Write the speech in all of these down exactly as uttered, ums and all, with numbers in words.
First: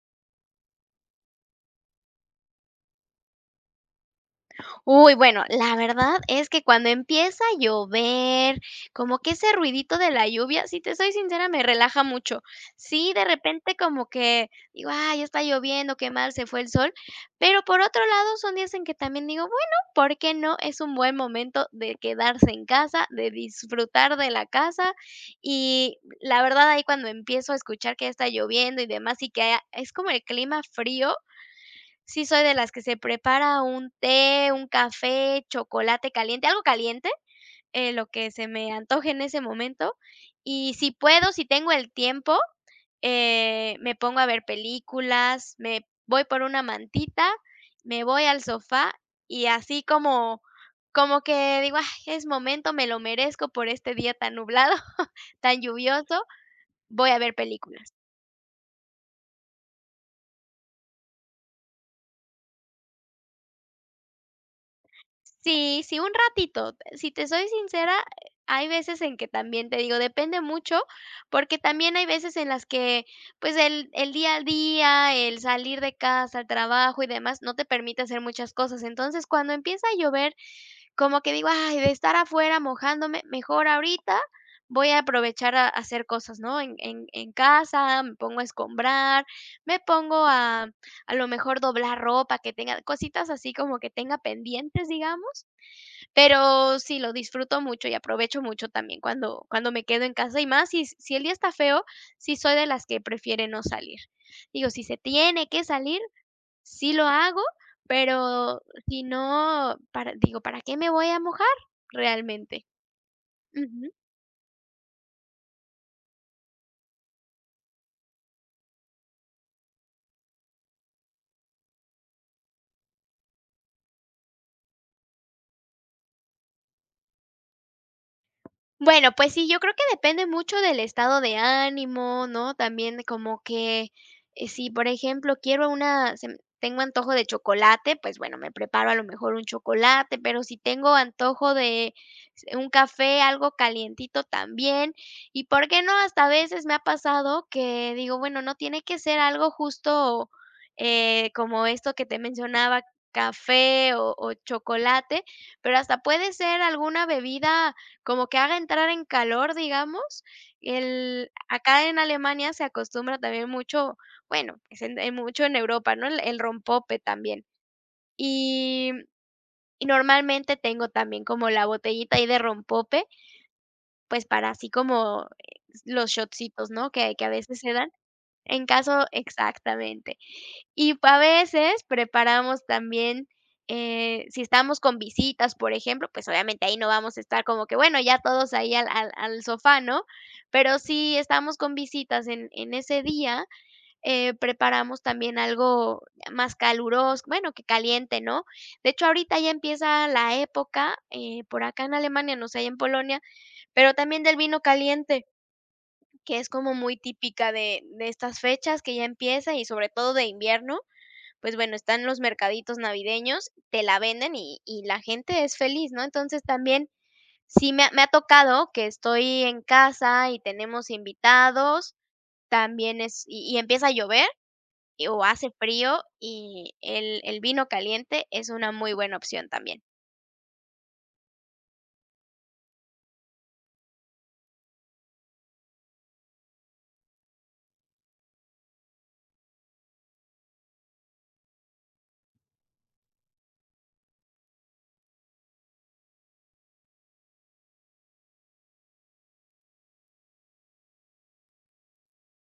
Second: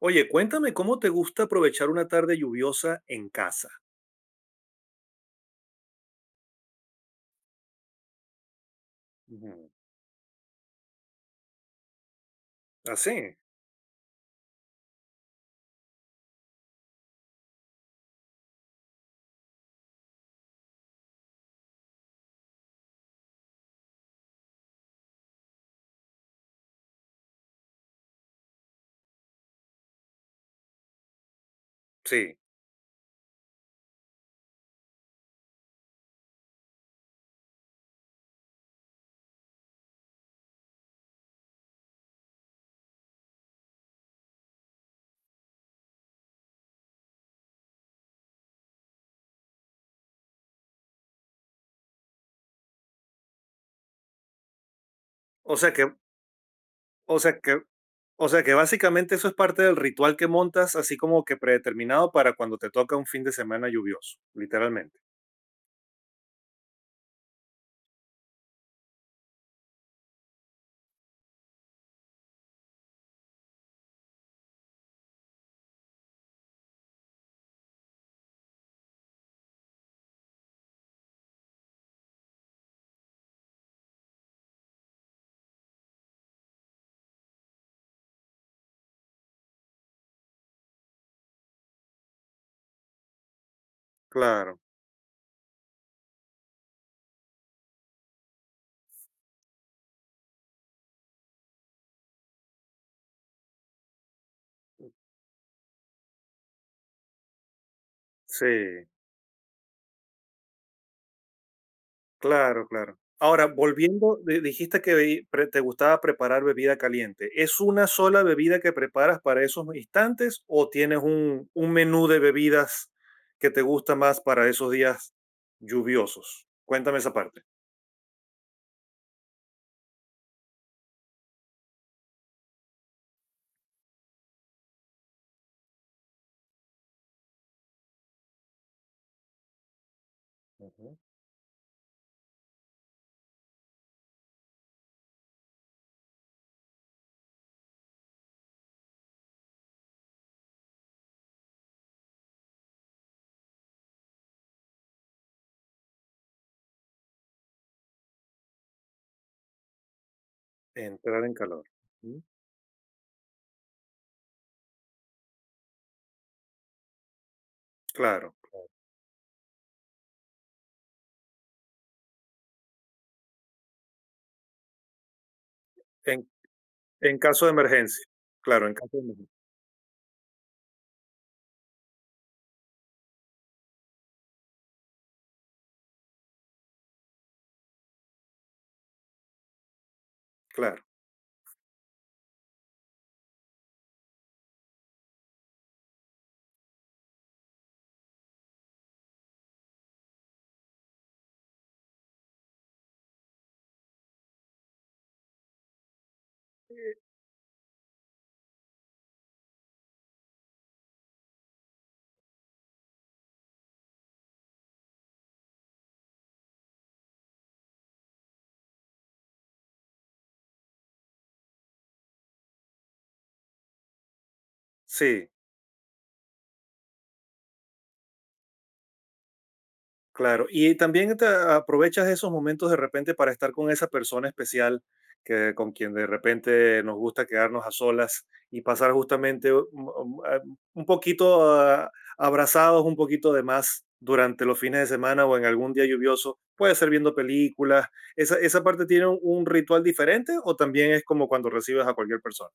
Oye, cuéntame cómo te gusta aprovechar una tarde lluviosa en casa. Uy, bueno, la verdad es que cuando empieza a llover, como que ese Ujú. ruidito de la lluvia, si te soy sincera, me relaja mucho. ¿Así? Sí, de Sí. repente como que digo: "Ay, está lloviendo, qué mal se fue el sol", pero por otro lado, son días en que también digo: "Bueno, ¿por qué no?". Es un buen momento de quedarse en casa, de disfrutar de la casa, y la verdad, ahí cuando empiezo a escuchar que ya está lloviendo y demás, y que haya- es como el clima frío. Sí, Sí. soy de las que se prepara un té, un café, chocolate caliente, algo caliente, eh, lo que se me antoje en ese momento. Y si puedo, si tengo el tiempo, eh, me pongo a ver películas, me voy por una mantita, me voy al sofá y así como como que digo: "Ay, es momento, me lo merezco por este día tan nublado, O tan sea que, lluvioso", voy o a ver sea que, películas. o sea que básicamente eso es parte del ritual que montas, así como que predeterminado para cuando te toca un fin de semana lluvioso, literalmente. Sí, sí, un ratito. Si te soy sincera, hay veces en que también te digo, depende mucho, porque también hay veces en las que, pues, el, el día a día, el salir de casa, el trabajo y demás, no te permite hacer muchas cosas. Entonces, cuando empieza a llover, como que digo, ay, de estar afuera mojándome, mejor ahorita voy a aprovechar a hacer cosas, ¿no? En, en, en casa, me pongo a escombrar, me pongo a lo mejor doblar ropa, que tenga cositas así como que tenga Claro. pendientes, digamos, pero sí, lo disfruto mucho y aprovecho mucho también cuando cuando me quedo en casa, y más si si el día está feo, sí soy de las que prefiere no salir. Digo, si se tiene que salir, sí lo hago, pero Sí. si no, para digo, ¿para qué me voy a mojar realmente? Claro, claro. Ahora, Ujú. volviendo, di- dijiste que bebi- pre- te gustaba preparar bebida caliente. ¿Es una sola bebida que preparas para esos instantes o tienes un, un menú de bebidas que te gusta más para esos días lluviosos? Cuéntame esa parte. Bueno, pues sí, yo creo que depende mucho del estado de ánimo, ¿no? También como que, eh, si, por ejemplo, quiero una se m tengo antojo de chocolate, pues bueno, me preparo a lo mejor un chocolate, pero si tengo Ujú. antojo de s un café, algo calientito también, y por qué no, hasta a veces me ha pasado que digo, bueno, no tiene que ser algo justo, eh, como esto que te mencionaba, café o o chocolate, pero hasta puede ser alguna bebida, como que haga entrar en calor, digamos. Entrar El en calor. Acá en Ujú. Alemania se acostumbra también mucho, bueno, es en en mucho en Europa, ¿no? El el rompope también. Claro. Y y normalmente tengo también como la botellita ahí de rompope, pues, para así como, eh, los En, shotcitos, ¿no? Que en que a caso de veces se dan. emergencia. En Claro, en caso de caso emergencia. exactamente. Y a veces preparamos también, eh, si estamos con visitas, por ejemplo, pues, obviamente ahí no vamos a estar como que, bueno, ya todos ahí al al al sofá, ¿no? Pero Claro. si estamos con visitas en en ese día, eh, preparamos también algo más caluroso bueno, que caliente, ¿no? De hecho, ahorita ya empieza la época, eh, por acá en Alemania, no sé, allá en Polonia, pero también del vino caliente, que es como muy típica de de estas fechas que ya empieza y sobre todo de invierno, pues bueno, están los mercaditos navideños, te la venden y y la gente es feliz, ¿no? Entonces, también sí me ha me ha tocado que estoy en casa y tenemos invitados, también es y y empieza a llover y o Sí. hace frío, y el el vino caliente es una muy buena opción también. Claro, y también te aprovechas esos momentos de repente para estar con esa persona especial que, con quien de repente nos gusta quedarnos a solas y pasar justamente u- um, a- un poquito ah, abrazados, un poquito de más durante los fines de semana o en algún día lluvioso. Puede ser viendo películas. ¿Esa, esa parte tiene un, un ritual diferente o también es como cuando recibes a cualquier persona?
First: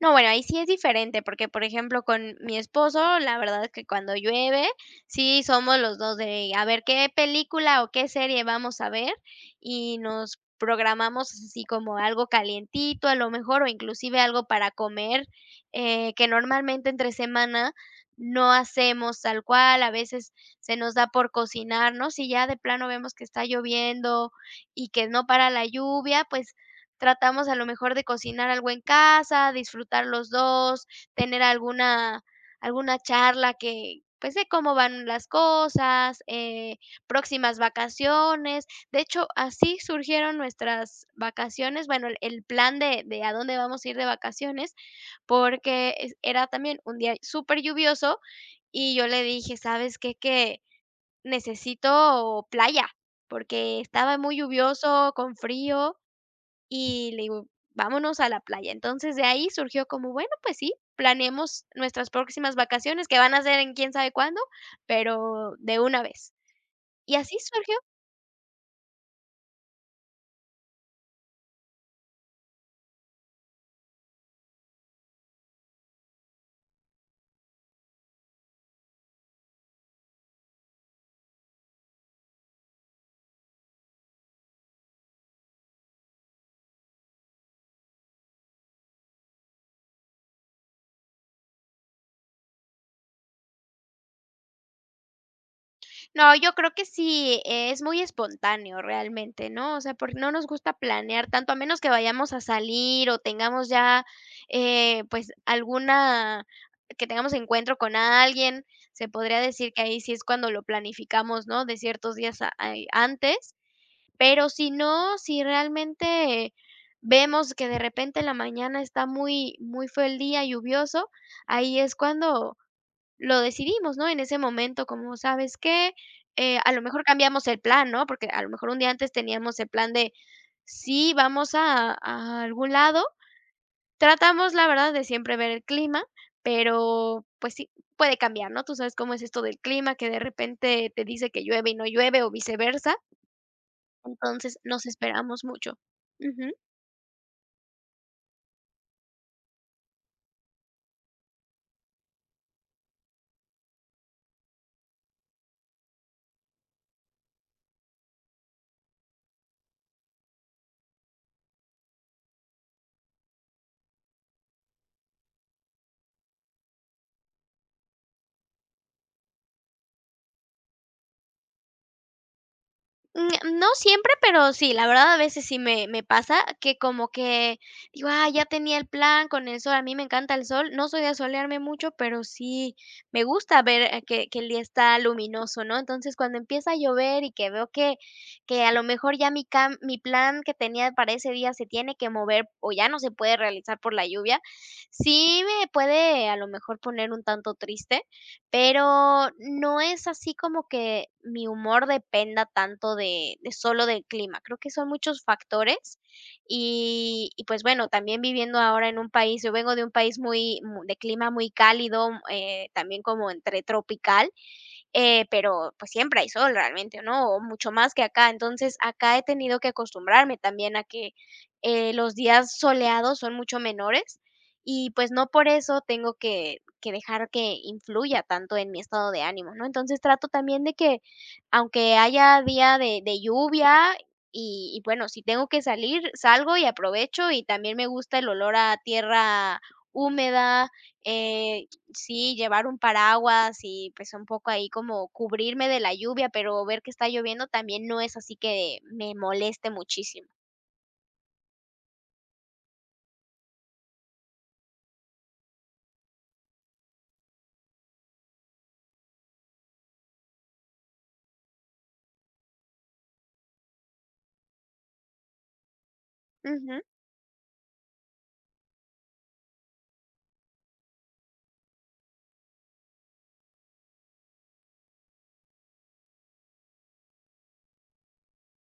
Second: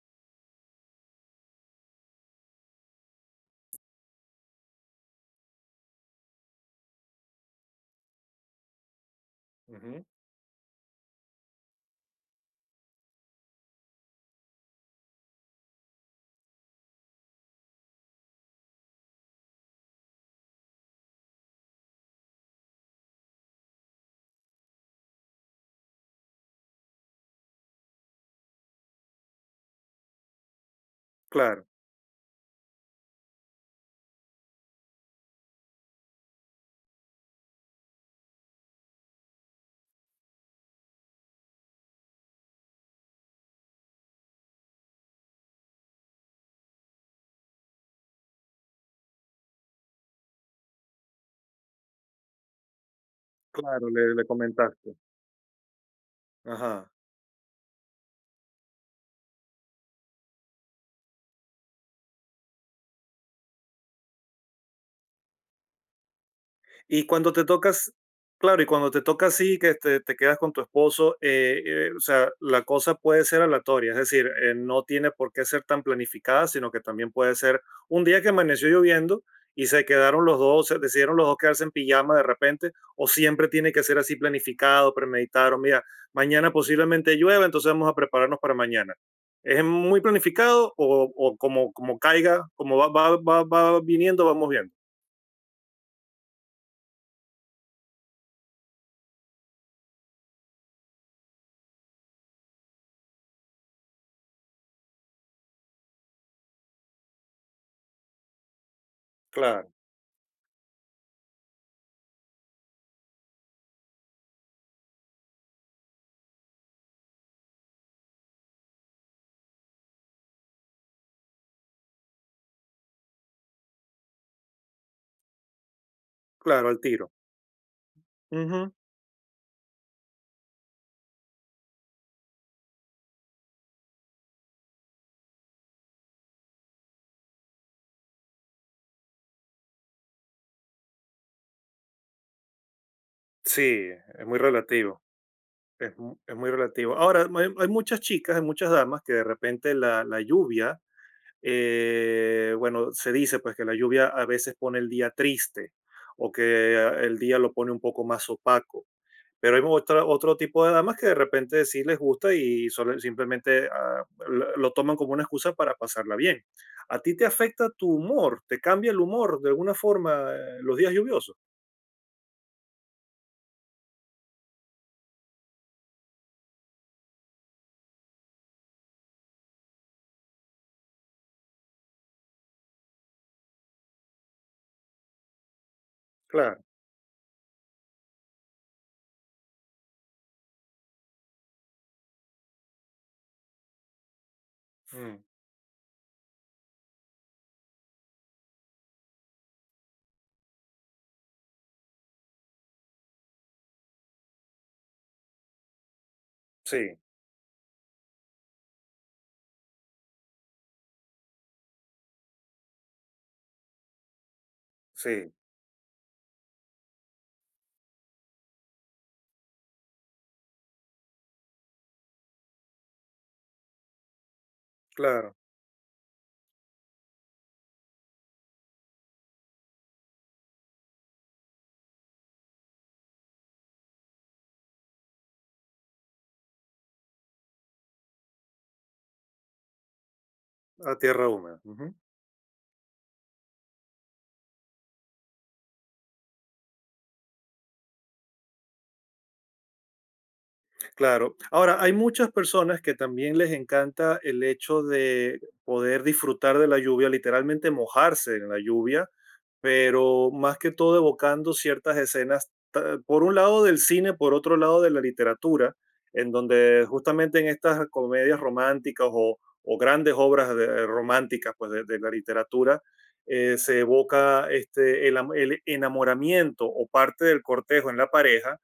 No, bueno, ahí sí es diferente, porque, por ejemplo, con mi esposo, la verdad es que cuando llueve, sí somos los dos de a ver qué película o qué serie vamos a ver, y Ujú. nos programamos así como algo calientito, a lo mejor, o inclusive algo para comer, eh, que normalmente entre semana no hacemos tal cual, a veces se nos da por cocinarnos y ya de plano vemos que está lloviendo y que no para la lluvia, pues Tratamos a lo mejor de cocinar algo en casa, disfrutar los dos, tener Claro, alguna alguna charla que, pues, de cómo van las cosas, eh, próximas vacaciones. De hecho, así surgieron nuestras vacaciones, bueno, el el plan de de a dónde vamos a ir de vacaciones, porque es era también un día súper lluvioso y yo le dije: "¿Sabes qué? Que necesito playa", porque claro, le, estaba le muy comentaste. lluvioso, con frío. Ajá. Y le digo: "Vámonos a la playa". Entonces, de ahí surgió como, bueno, pues sí, planeemos nuestras próximas vacaciones, que van a ser en quién sabe cuándo, pero de una vez. Y Y cuando así te surgió. tocas, claro, y cuando te toca así, que te, te quedas con tu esposo, eh, eh, o sea, la cosa puede ser aleatoria, es decir, eh, no tiene por qué ser tan planificada, sino que también puede ser un día que amaneció lloviendo y se quedaron los dos, se decidieron los dos quedarse en pijama de repente, o siempre tiene que ser así planificado, premeditado, mira, mañana posiblemente llueva, entonces vamos a prepararnos para mañana. ¿Es muy planificado o, o como, como caiga, como va, va, va, va viniendo, vamos viendo? No, yo creo que sí, eh, es muy espontáneo realmente, ¿no? O sea, porque no nos gusta planear tanto, a menos que vayamos a salir o tengamos ya, eh, pues, alguna que tengamos encuentro con alguien, se podría Claro, decir que ahí sí es cuando lo planificamos, ¿no? De ciertos días a ay, antes. Pero si no, si realmente vemos que de repente en la mañana está muy muy feo el día, lluvioso, ahí es cuando lo decidimos, ¿no? En ese momento, como, ¿sabes qué? Eh, claro, A al lo mejor tiro. cambiamos el plan, ¿no? Porque a lo mejor Ujú. un día antes teníamos el plan de sí, vamos a a algún lado. Tratamos, la verdad, de siempre ver el clima, pero, pues sí, puede cambiar, ¿no? Tú sabes cómo es esto del clima, que de repente te dice que llueve y no llueve o viceversa. Sí, es muy Entonces, nos relativo, esperamos mucho. es mu- es muy Ujú. relativo. Ahora, hay, hay muchas chicas, hay muchas damas que de repente la, la lluvia, eh, bueno, se dice pues que la lluvia a veces pone el día triste o que ah, el día lo pone un poco más opaco. Pero hay otra- otro tipo de damas que de repente sí les gusta y solo- simplemente ah, lo lo toman como una excusa para pasarla bien. ¿A ti te afecta tu humor? ¿Te cambia el humor de alguna forma eh, los días lluviosos? Mm, no siempre, pero sí, la verdad a veces sí me me pasa que como que digo: "Ah, ya tenía el plan con el sol", a mí me encanta el sol, no soy de solearme mucho, pero sí me gusta ver, eh, que que el día está luminoso, ¿no? Entonces, cuando Claro. empieza a llover y que veo que que a lo mejor ya mi cam mi plan que tenía para ese día se tiene que mover o ya no se puede realizar por la lluvia, Mm, sí me puede a lo mejor poner un tanto triste. Pero no es así como que mi humor dependa tanto de de solo del clima. Creo que son muchos factores sí. y y, pues, bueno, también viviendo ahora en un país, yo vengo de un país muy mu de clima muy cálido, eh, también como entre tropical, eh, Sí, pero pues siempre hay sol realmente, ¿no? O mucho más que acá. Entonces, acá he tenido que acostumbrarme también a que eh, los días soleados son mucho menores y pues no claro, por eso tengo que, que dejar que influya tanto en mi estado de ánimo, ¿no? Entonces trato también de que aunque haya día de, de lluvia y, y bueno, si tengo que salir, salgo y aprovecho y también me gusta el olor a tierra húmeda a tierra húmeda. eh, Ujú. Sí, llevar un paraguas y, pues, un poco ahí como cubrirme de la lluvia, pero ver que está lloviendo también no es así que me moleste muchísimo. Claro. Ahora, hay muchas personas que también les encanta el hecho de poder disfrutar de la lluvia, literalmente mojarse en la lluvia, pero más que todo evocando ciertas escenas, ta- por un lado del cine, por otro lado de la literatura, en Ujú. donde justamente en estas comedias románticas o, o grandes obras de- románticas pues, de, de la literatura, eh, se evoca este, el, am- el enamoramiento o parte del cortejo en la pareja,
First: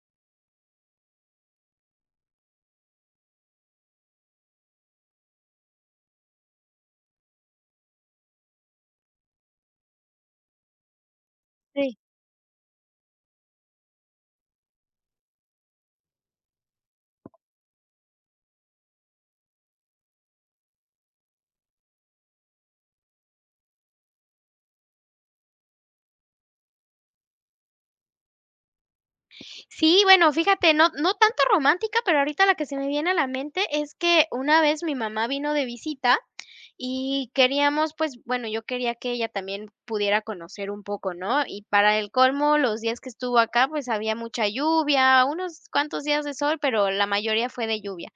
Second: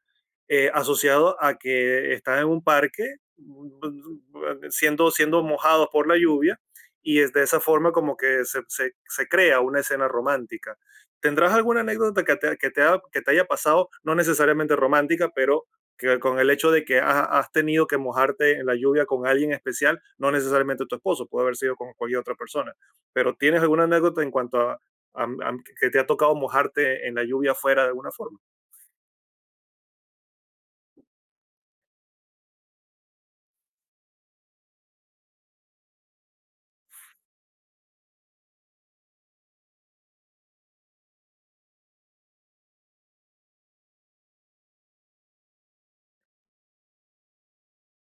eh, asociado a que están en un parque mm, siendo, siendo mojados por la lluvia, y es de esa forma como que se se- se crea una escena romántica. ¿Tendrás alguna Sí. anécdota que te, que te ha- que te haya pasado, no necesariamente romántica, pero que con el hecho de que ha- has tenido que mojarte en la lluvia con alguien especial, no necesariamente tu esposo, puede haber sido con cualquier otra persona, pero ¿tienes alguna anécdota en cuanto a, a- a que te ha tocado mojarte en la lluvia afuera de alguna forma? Sí, bueno, fíjate, no no tanto romántica, pero ahorita la que se me viene a la mente es que una vez mi mamá vino de visita y queríamos, pues, bueno, yo quería que ella también pudiera conocer un poco, ¿no? Y para el colmo, los días que estuvo acá, pues, había mucha lluvia, unos cuantos días de sol, pero la mayoría fue de lluvia.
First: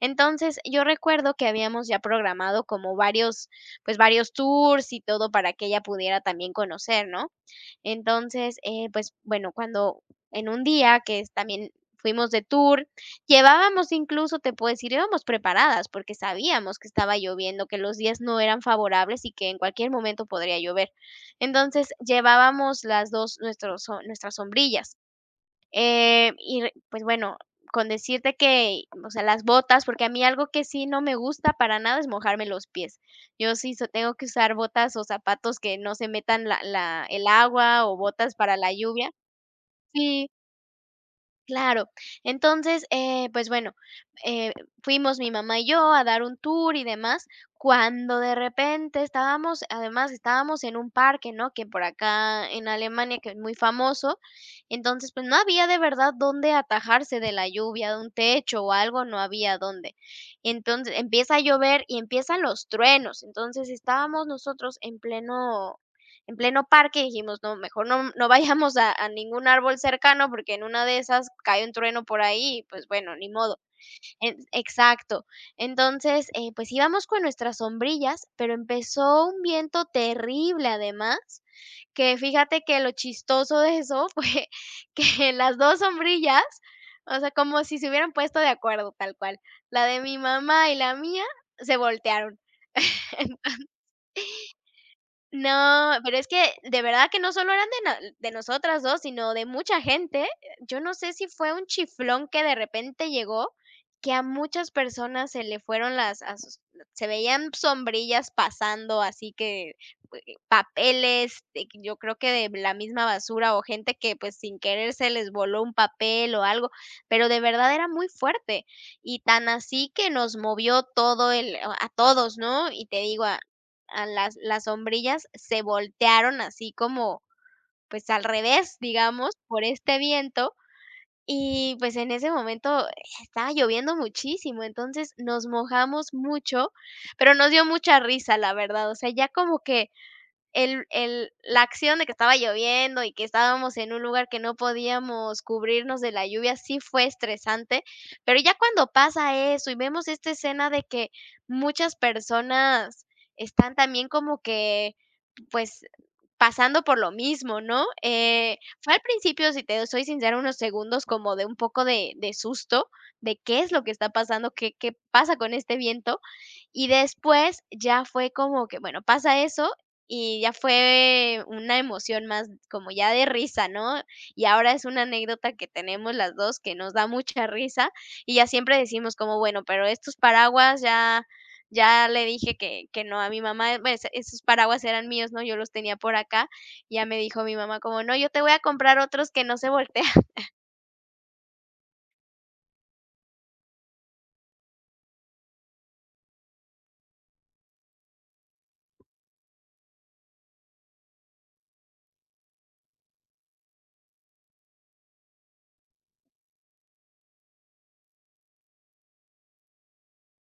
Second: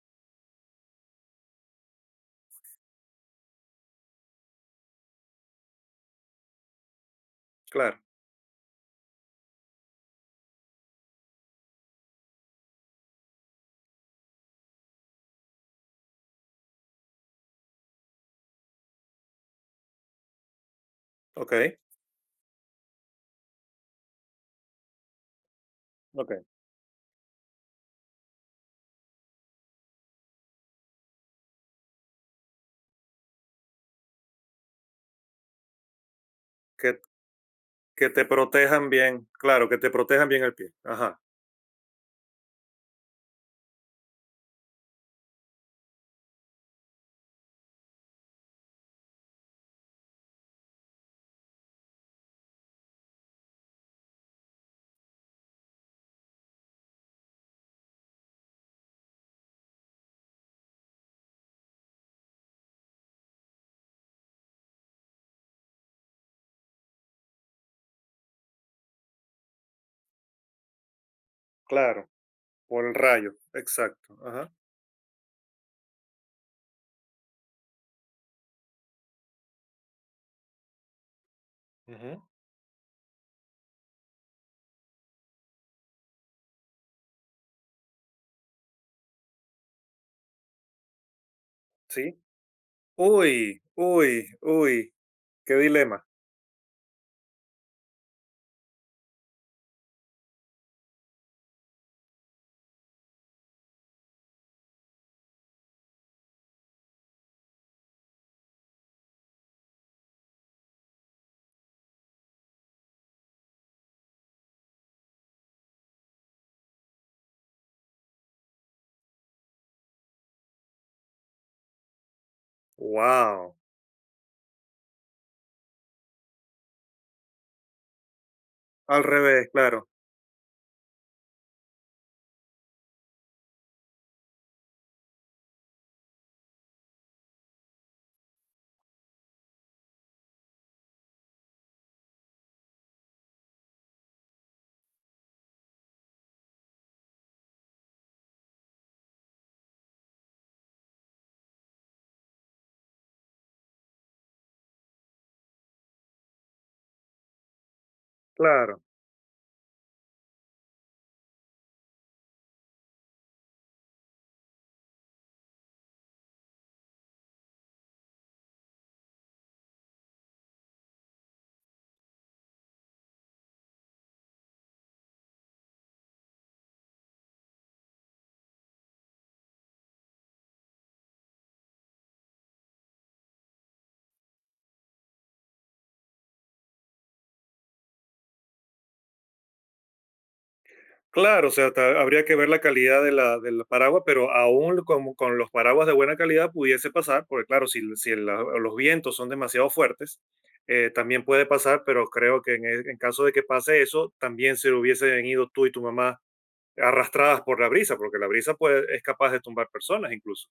Entonces, yo recuerdo que habíamos ya programado como varios, pues, varios tours y todo para que ella pudiera también conocer, ¿no? Claro, Entonces, eh, pues, bueno, cuando en un día que es también fuimos de tour, llevábamos incluso, te puedo decir, íbamos preparadas porque sabíamos que estaba lloviendo, que los días no eran favorables y que en cualquier momento podría llover. ok, Entonces, llevábamos las dos nuestros so nuestras sombrillas. Eh, ok. Y re pues bueno, con decirte que, o sea, las botas, porque a mí algo que sí no me gusta para nada es mojarme los pies. Yo sí so tengo que usar botas o zapatos que no se metan la Que, la el agua o que te botas para la protejan lluvia. bien, claro, que te protejan Sí. bien el pie. Ajá, Claro. Entonces, eh, pues bueno, eh, fuimos mi mamá y yo a dar un tour y demás, cuando de repente estábamos, además estábamos en un parque, ¿no? Que por acá en Alemania, que es muy famoso, entonces pues no había de verdad dónde atajarse de la lluvia, de un techo o algo, no había dónde. Entonces empieza a llover y empiezan los truenos, entonces estábamos nosotros en pleno en pleno parque, y dijimos: "No, mejor no no vayamos a a ningún árbol cercano, porque en una de esas cae un trueno claro, por ahí y, por pues, el bueno, ni rayo, modo". exacto. En Ajá. exacto. Entonces, eh, pues, íbamos con nuestras sombrillas, pero empezó un viento terrible, además, que Ujú. fíjate que lo chistoso de eso fue que las dos sombrillas, o sea, como si se hubieran puesto de acuerdo, tal cual. La de mi mamá y la mía se Sí. voltearon. Uy, uy, uy, qué No, dilema. pero es que de verdad que no solo eran de na de nosotras dos, sino de mucha gente. Yo no sé si fue un chiflón que de repente llegó, que a muchas personas se le fueron las a sus se veían sombrillas pasando, así que, pues, papeles, de que yo creo que de la misma basura o gente que, pues, sin querer se les voló un papel o algo, pero de verdad era muy fuerte. Y tan así que nos movió todo el a todos, ¿no? Y te digo, Wow, a las las sombrillas se voltearon así como, pues, al revés, al digamos, revés, por claro, este viento, y, pues, en ese momento eh, estaba lloviendo muchísimo, entonces nos mojamos mucho, pero nos dio mucha risa, la verdad, o sea, ya como que el el la acción de que estaba lloviendo y que estábamos en un lugar que no podíamos cubrirnos de la lluvia, sí fue estresante, pero ya cuando pasa eso y vemos esta escena de que muchas personas están también como que, pues, pasando por lo mismo, ¿no? Eh, claro, Fue al principio, si te soy sincera, unos segundos como de un poco de de susto, de qué es lo que está pasando, qué qué pasa con este viento, y después ya fue como que, bueno, pasa eso y ya fue una emoción más como ya de risa, ¿no? Y ahora es una anécdota que tenemos las dos que nos da mucha risa, y ya siempre decimos como: "Bueno, pero estos paraguas ya ya le dije que que no a mi mamá, pues, esos paraguas eran míos, ¿no? Yo los tenía por acá", y ya me dijo mi mamá como: "No, yo te voy a comprar otros que no se voltean". claro, o sea, ta- habría que ver la calidad de la, del paraguas, pero aún como con los paraguas de buena calidad pudiese pasar, porque claro, si, si la- los vientos son demasiado fuertes, eh, también puede pasar, pero creo que en, e- en caso de que pase eso, también se hubiesen ido tú y tu mamá arrastradas por la brisa, porque la brisa puede, es capaz de tumbar personas incluso.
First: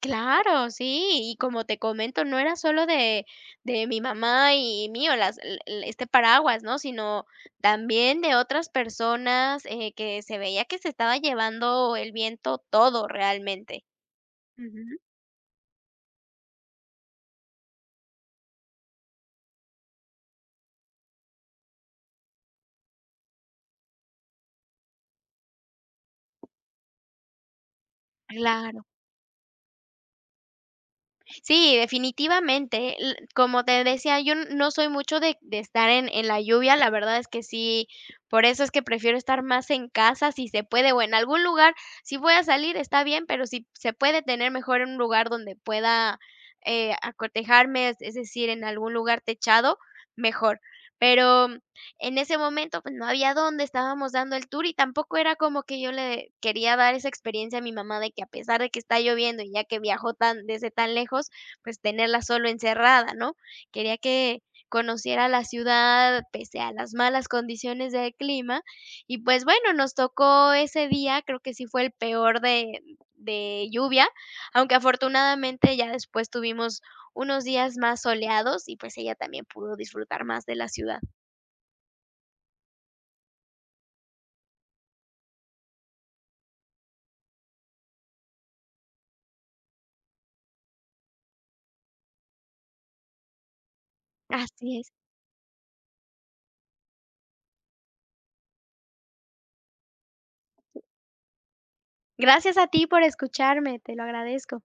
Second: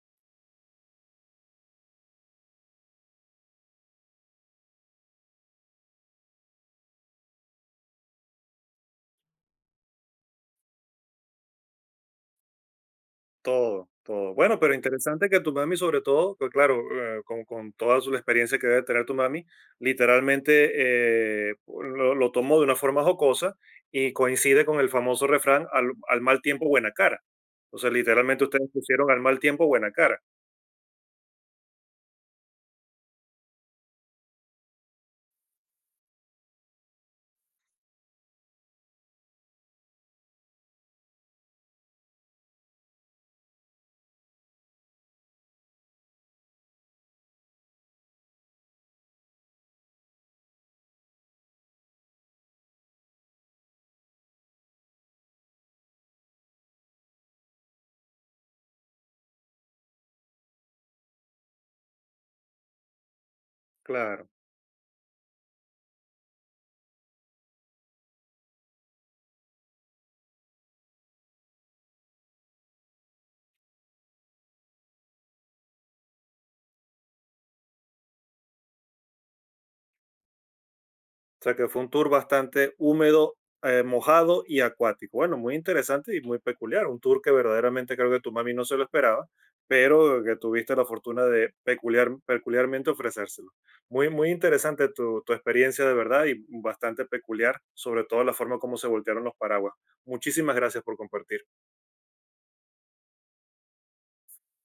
Claro, sí, y como te comento, no era solo de de mi mamá y mío, las l l este paraguas, ¿no? Sino también de otras personas, eh, que se veía que se estaba llevando el viento todo realmente. Todo, todo. Bueno, pero Ujú. interesante que tu mami, sobre todo, pues claro, eh, con, con toda su, la experiencia que debe tener tu mami, literalmente eh, lo, lo tomó de una forma jocosa y coincide con el famoso refrán al, al mal tiempo buena cara. O sea, literalmente ustedes Claro. pusieron al mal tiempo buena cara. Sí, definitivamente. L como te decía, yo n- no soy mucho de de estar en en la lluvia, la verdad es que sí, por eso es que prefiero estar más en casa, si se puede, o en algún lugar. Si voy a salir, está bien, pero si se puede tener mejor en un lugar donde pueda, eh, acotejarme, es es decir, en algún lugar techado, mejor. Pero mm, en ese momento, pues, no había dónde, estábamos dando el tour y tampoco era como que yo le quería dar esa experiencia a mi mamá de que a pesar de que está lloviendo y ya que viajó tan desde tan lejos, pues, tenerla solo encerrada, ¿no? Quería Claro. que conociera la ciudad pese a las malas condiciones del clima y, pues, bueno, nos tocó ese día, creo que sí fue el peor de de lluvia, aunque afortunadamente ya después tuvimos unos días más soleados y, pues, ella también pudo disfrutar más de la ciudad. O sea que fue un tour bastante húmedo, eh, mojado y acuático. Bueno, muy interesante y muy peculiar. Un tour que verdaderamente creo que tu mami no se lo esperaba, pero que tuviste la fortuna de peculiar, peculiarmente ofrecérselo. Muy, muy Así interesante es. tu, tu experiencia de verdad y bastante peculiar, sobre todo la forma como se voltearon los paraguas. Muchísimas gracias por compartir. Gracias a ti por escucharme, te lo agradezco.